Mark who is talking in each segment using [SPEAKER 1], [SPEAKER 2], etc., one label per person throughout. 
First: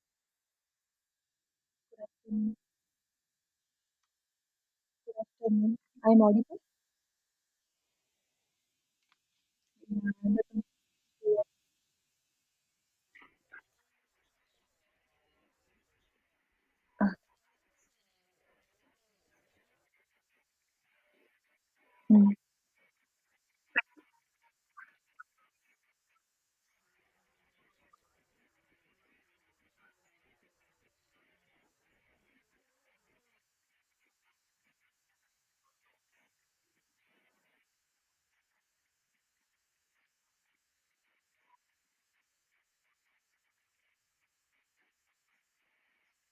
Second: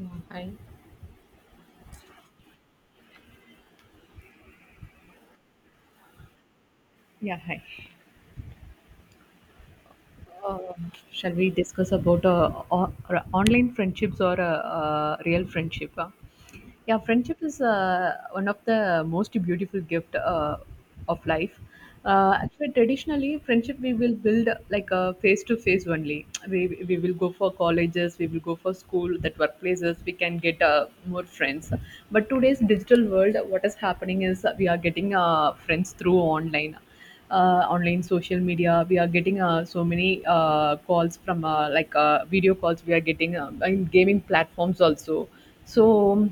[SPEAKER 1] Yeah, hi.
[SPEAKER 2] Good, I'm audible?
[SPEAKER 1] Yeah, hi. Uh, shall we discuss about o- or online friendships or real friendship? Huh? Yeah, friendship is one of the most beautiful gift of life.
[SPEAKER 2] Mm.
[SPEAKER 1] Actually, traditionally, friendship we will build like a face to face only. We will go for colleges, we will go for school, that workplaces. We can get more friends. But today's digital world, what is happening is we are getting friends through online online social media we are getting so many calls from video calls we are getting in gaming platforms also. so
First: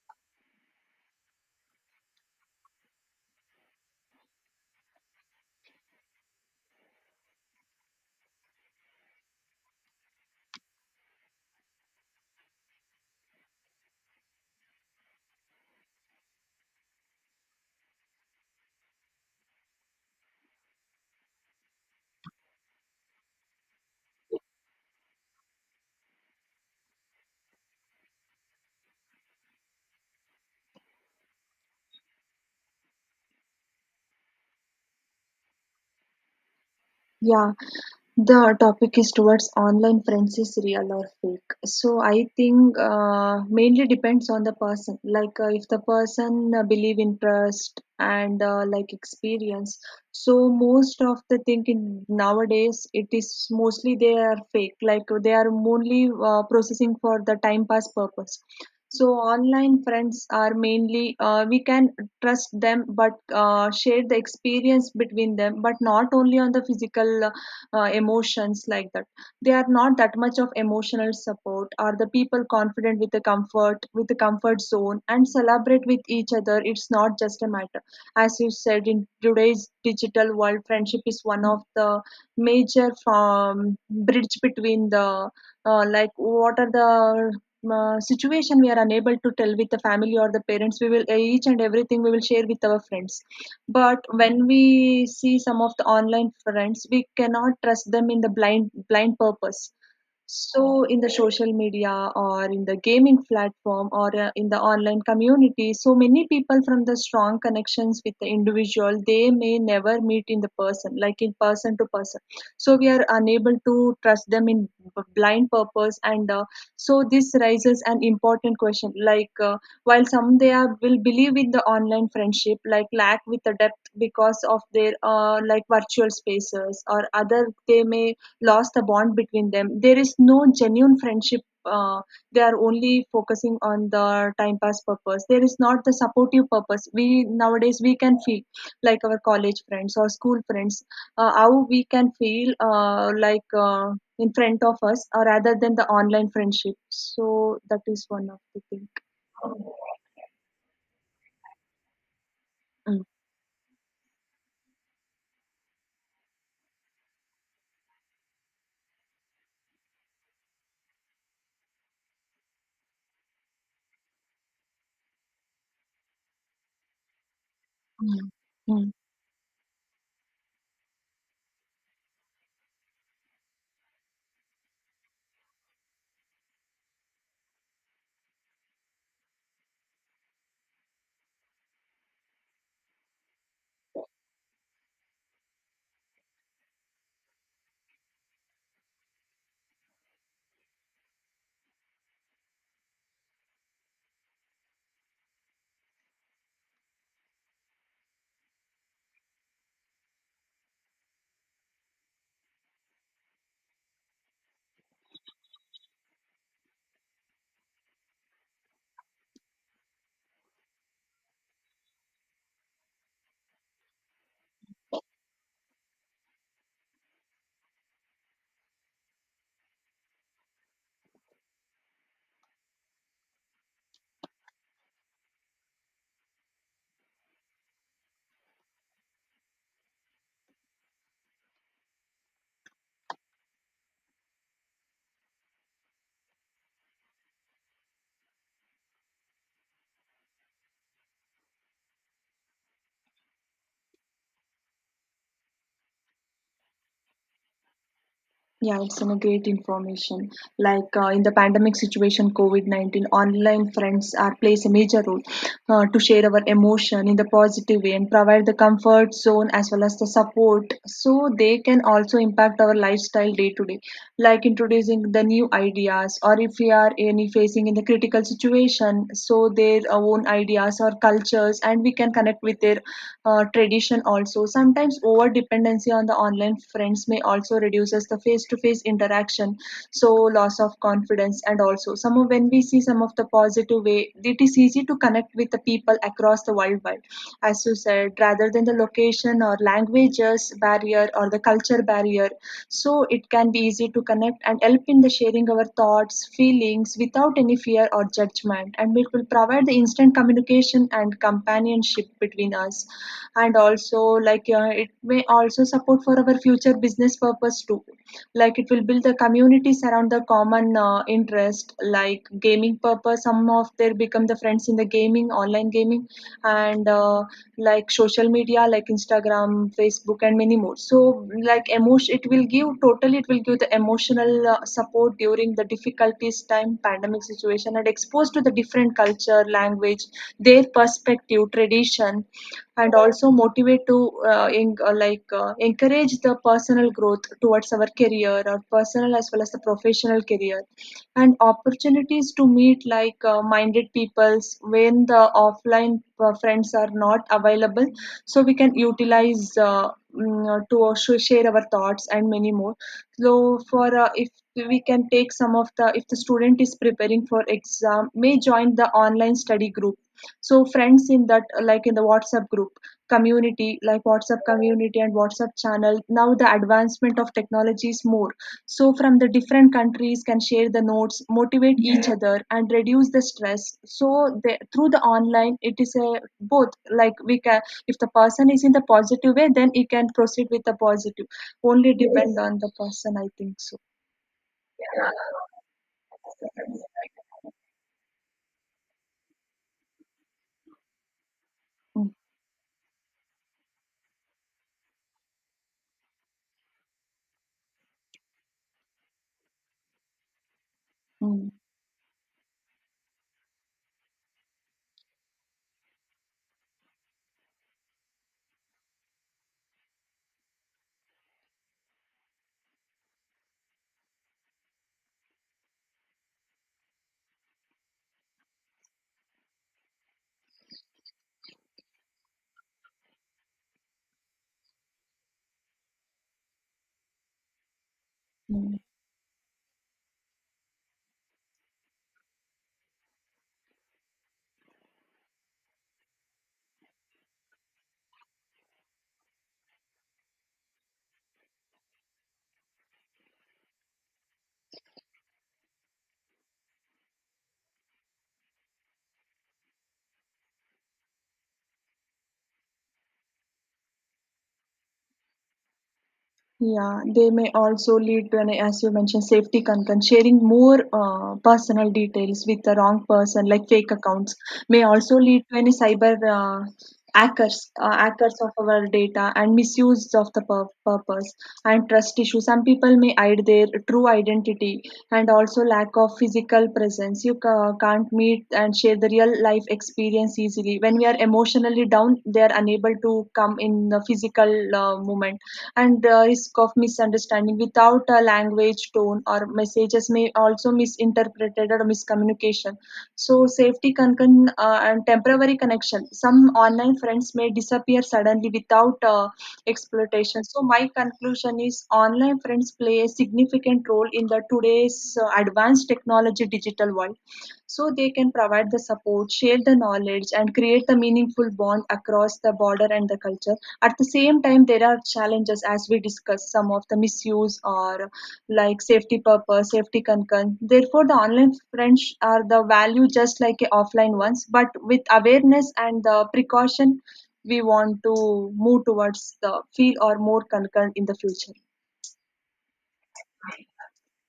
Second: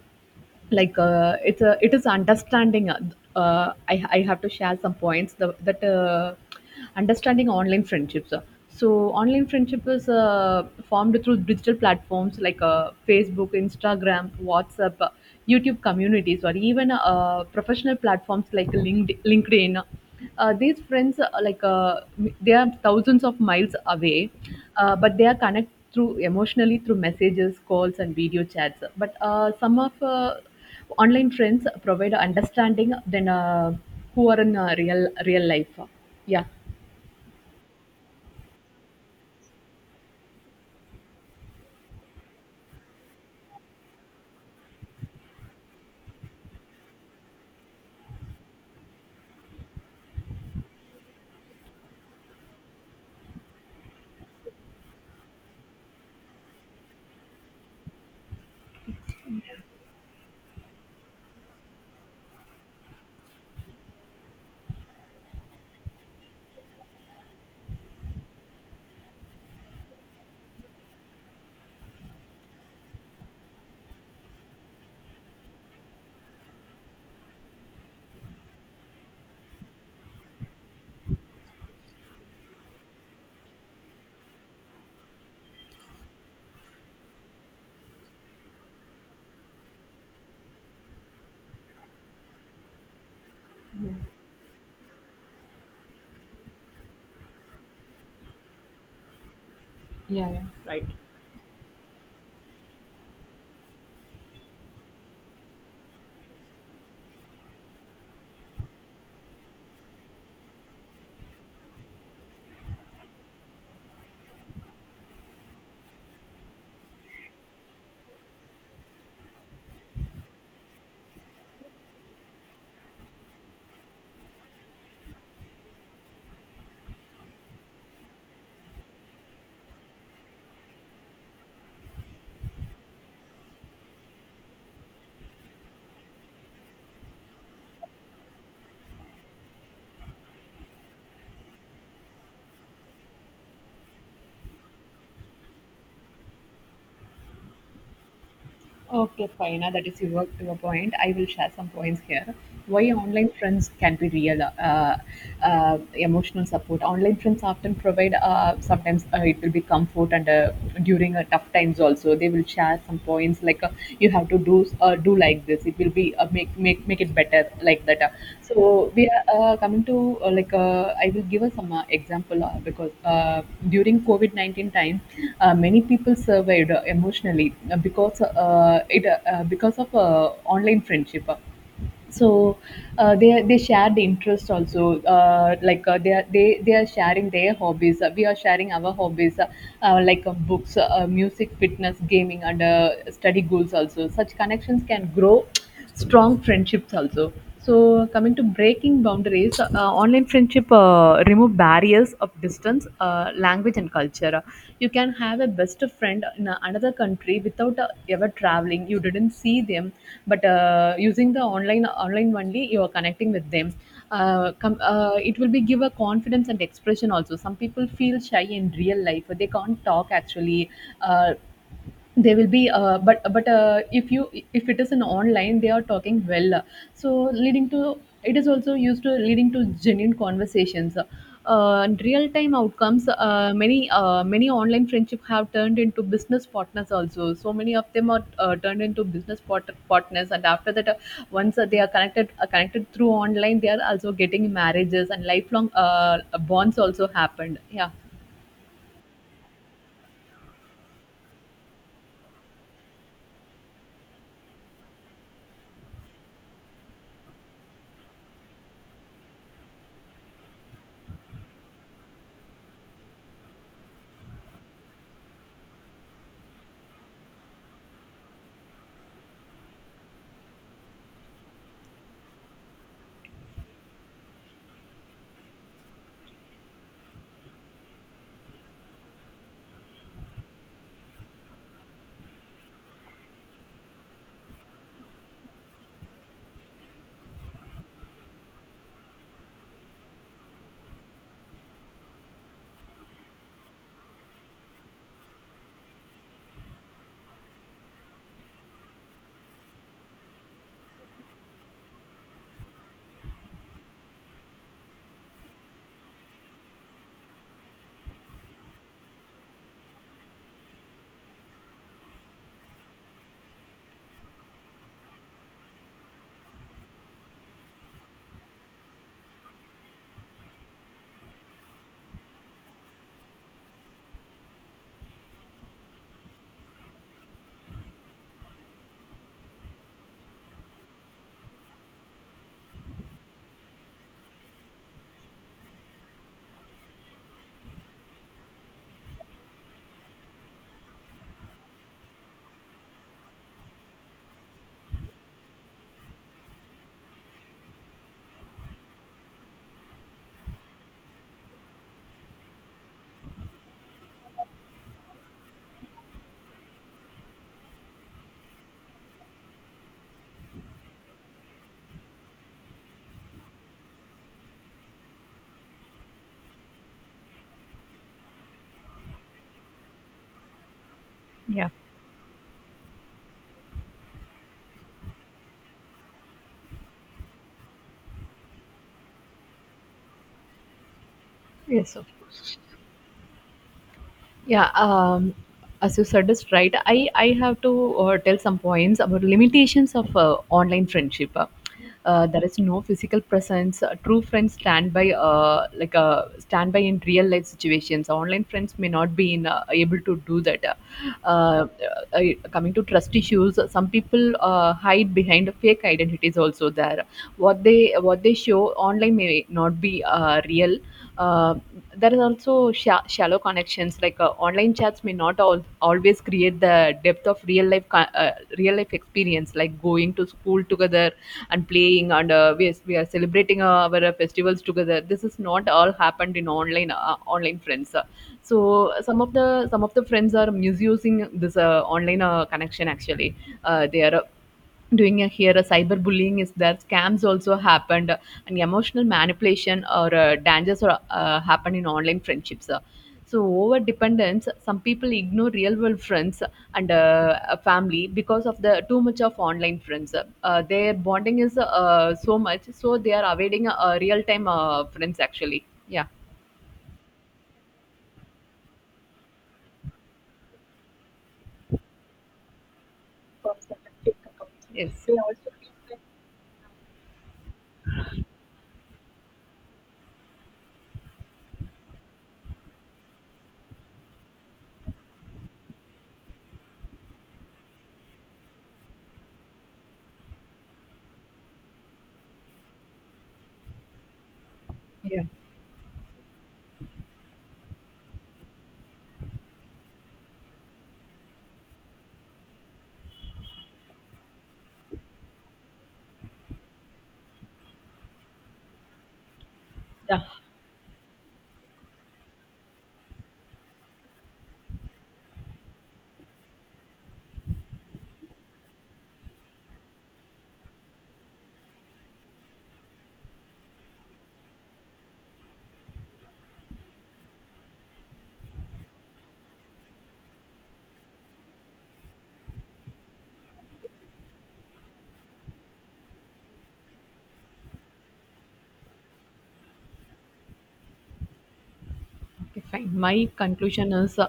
[SPEAKER 1] like uh, it's a it is understanding. I have to share some points the, that understanding online friendships. So, online friendship is formed through digital platforms like Facebook, Instagram, WhatsApp, YouTube communities, or even professional platforms like LinkedIn. These friends, they are thousands of miles away, but they are connected through emotionally through messages, calls, and video chats. But Some of online friends provide understanding than who are in real life. Yeah.
[SPEAKER 2] Yeah. The topic is towards online friends is real or fake. So I think mainly depends on the person. Like if the person believe in trust and like experience, so most of the thing in nowadays it is mostly they are fake. Like they are only processing for the time pass purpose. So online friends are mainly we can trust them, but share the experience between them, but not only on the physical emotions like that they are not that much of emotional support are the people confident with the comfort zone and celebrate with each other. It's not just a matter. As you said, in today's digital world friendship is one of the major bridge between the like what are the situation we are unable to tell with the family or the parents, we will each and everything we will share with our friends. But when we see some of the online friends, we cannot trust them in the blind purpose.
[SPEAKER 1] Yeah, yeah.
[SPEAKER 2] So, in the social media or in the gaming platform or in the online community, so many people from the strong connections with the individual, they may never meet in the person, like in person to person. So, we are unable to trust them in blind purpose. And so, this raises an important question like, while some they are, will believe in the online friendship, like lack with the depth because of their like virtual spaces or other, they may lost the bond between them. There is no genuine friendship. They are only focusing on the time pass purpose. There is not the supportive purpose. We nowadays we can feel like our college friends or school friends, how we can feel in front of us, or rather than the online friendship. So that is one of the thing.
[SPEAKER 1] Okay, fine. Now that is your point. I will share some points here. Why
[SPEAKER 2] Mm.
[SPEAKER 1] online friends can be real, emotional support. Online friends often provide, sometimes it will be comfort and, during tough times also, they will share some points like, you have to do, do like this, it will be, make it better, like that uh.
[SPEAKER 2] Mm. Mm.
[SPEAKER 1] so we are coming to, I will give us some example, because during covid-19 time, many people survived emotionally because of online friendship. So uh, they they shared the interest also, they are sharing their hobbies. We are sharing our hobbies, books, music, fitness, gaming, and study goals also. Such connections can grow strong friendships also. So, coming to breaking boundaries, online friendship remove barriers of distance, language, and culture. You can have a best friend in another country without ever traveling. You didn't see them, but, using the online only, you are connecting with them. It will be give a confidence and expression also. Some people feel shy in real life; they can't talk actually. Uh, they will be, but if you if it is an online, they are talking well, so leading to, it is also used to leading to genuine conversations, real time outcomes. Many online friendship have turned into business partners also. So many of them are turned into business partners, and after that, once they are connected connected through online, they are also getting marriages and lifelong bonds also happened, yeah.
[SPEAKER 2] Yeah, it's a great information. Like in the pandemic situation covid-19 online friends are plays a major role to share our emotion in the positive way and provide the comfort zone as well as the support, so they can also impact our lifestyle day to day, like introducing the new ideas, or if we are any facing in the critical situation, so their own ideas or cultures and we can connect with their tradition also. Sometimes over dependency on the online friends may also reduces the face to face interaction satisfaction, so loss of confidence. And also some of, when we see some of the positive way, it is easy to connect with the people across the worldwide, as you said, rather than the location or languages barrier or the culture barrier. So it can be easy to connect and help in the sharing our thoughts feelings without any fear or judgment, and it will provide the instant communication and companionship between us. And also, like it may also support for our future business purpose too, like it will build the communities around the common interest, like gaming purpose, some of their become the friends in the gaming online gaming. And like social media like instagram facebook and many more. So like emotion, it will give totally, it will give the emotional support during the difficulties time pandemic situation and exposed to the different culture language, their perspective tradition. And also motivate to encourage the personal growth towards our career or personal as well as the professional career and opportunities to meet like minded peoples when the offline friends are not available. So we can utilize to also share our thoughts and many more. So for if we can take some of the, if the student is preparing for exam may join the online study group, so friends in that like in the whatsapp group community, like whatsapp community and whatsapp channel, now the advancement of technology is more, so from the different countries can share the notes,
[SPEAKER 1] Yeah.
[SPEAKER 2] motivate each other and reduce the stress. So they, through the online, it is a both, like we can, if the person is in the positive way then he can proceed with the positive, only
[SPEAKER 1] Yes.
[SPEAKER 2] depend on the person I think so.
[SPEAKER 1] Yeah, as you said is right. I have to tell some points about limitations of online friendship.
[SPEAKER 2] Mm,
[SPEAKER 1] There is no physical presence. True friends stand by, stand by in real life situations. Online friends may not be in, able to do that. Uh,
[SPEAKER 2] mm,
[SPEAKER 1] uh, uh, coming to trust issues, some people hide behind fake identities. Also, there what they show online may not be real. Uh, there is also shallow connections. Like, online chats may not always create the depth of real life experience, like going to school together and playing, and, we are celebrating our festivals together. This is not all happened in online friends. Uh, so
[SPEAKER 2] mm.
[SPEAKER 1] some of the some of the friends are misusing this online connection. Actually, they are, doing a, here a cyberbullying is that scams also happened, and emotional manipulation or dangers or happen in online friendships. So over dependence, some people ignore real world friends and, a family because of the too much of online friends. Their bonding is so much, so they are avoiding real time friends actually, yeah.
[SPEAKER 2] Yeah, they may also lead to an, as you mentioned, safety concern. Sharing more personal details with the wrong person, like fake accounts, may
[SPEAKER 1] Yes.
[SPEAKER 2] also lead to any cyber hackers, hackers of our data and misuse of the purpose, and trust issues. Some people may hide their true identity, and also lack of physical presence. You can't meet and share the real life experience easily. When we are emotionally down, they are unable to come in the physical
[SPEAKER 1] Yeah.
[SPEAKER 2] moment, and the risk of misunderstanding without a language tone or messages may also misinterpreted or miscommunication. So safety concern, and temporary connection, some online friends may disappear suddenly without exploitation. So my conclusion is online friends play a significant role in the today's advanced technology digital world. So they can provide the support, share the knowledge and create the meaningful bond across the border and the culture. At the same time, there are challenges, as we discussed, some of the misuse or like safety purpose, safety concern. Therefore, the online friends are the value just like a offline ones, but with awareness and the precaution, we want to move towards the feel or more concern in the future.
[SPEAKER 1] Okay, fine. My conclusion is,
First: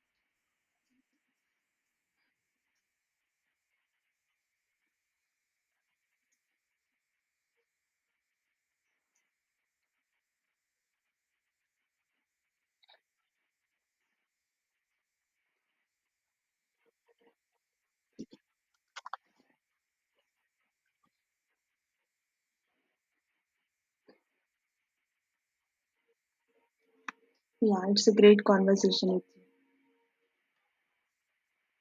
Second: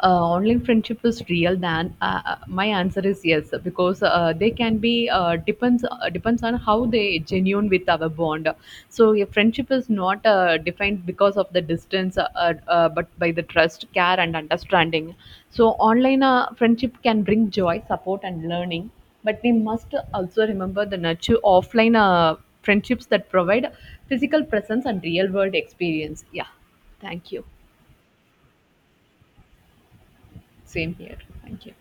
[SPEAKER 1] uh, online friendship is real. Then, my answer is yes, because they can be, depends on how they genuine with our bond. So a friendship is not defined because of the distance, but by the trust, care, and understanding. So online friendship can bring joy, support, and learning. But we must also remember the nature offline friendships that provide physical presence and real world experience. Yeah, thank you.
[SPEAKER 2] Yeah, it's a great conversation.
[SPEAKER 1] Same here. Thank you.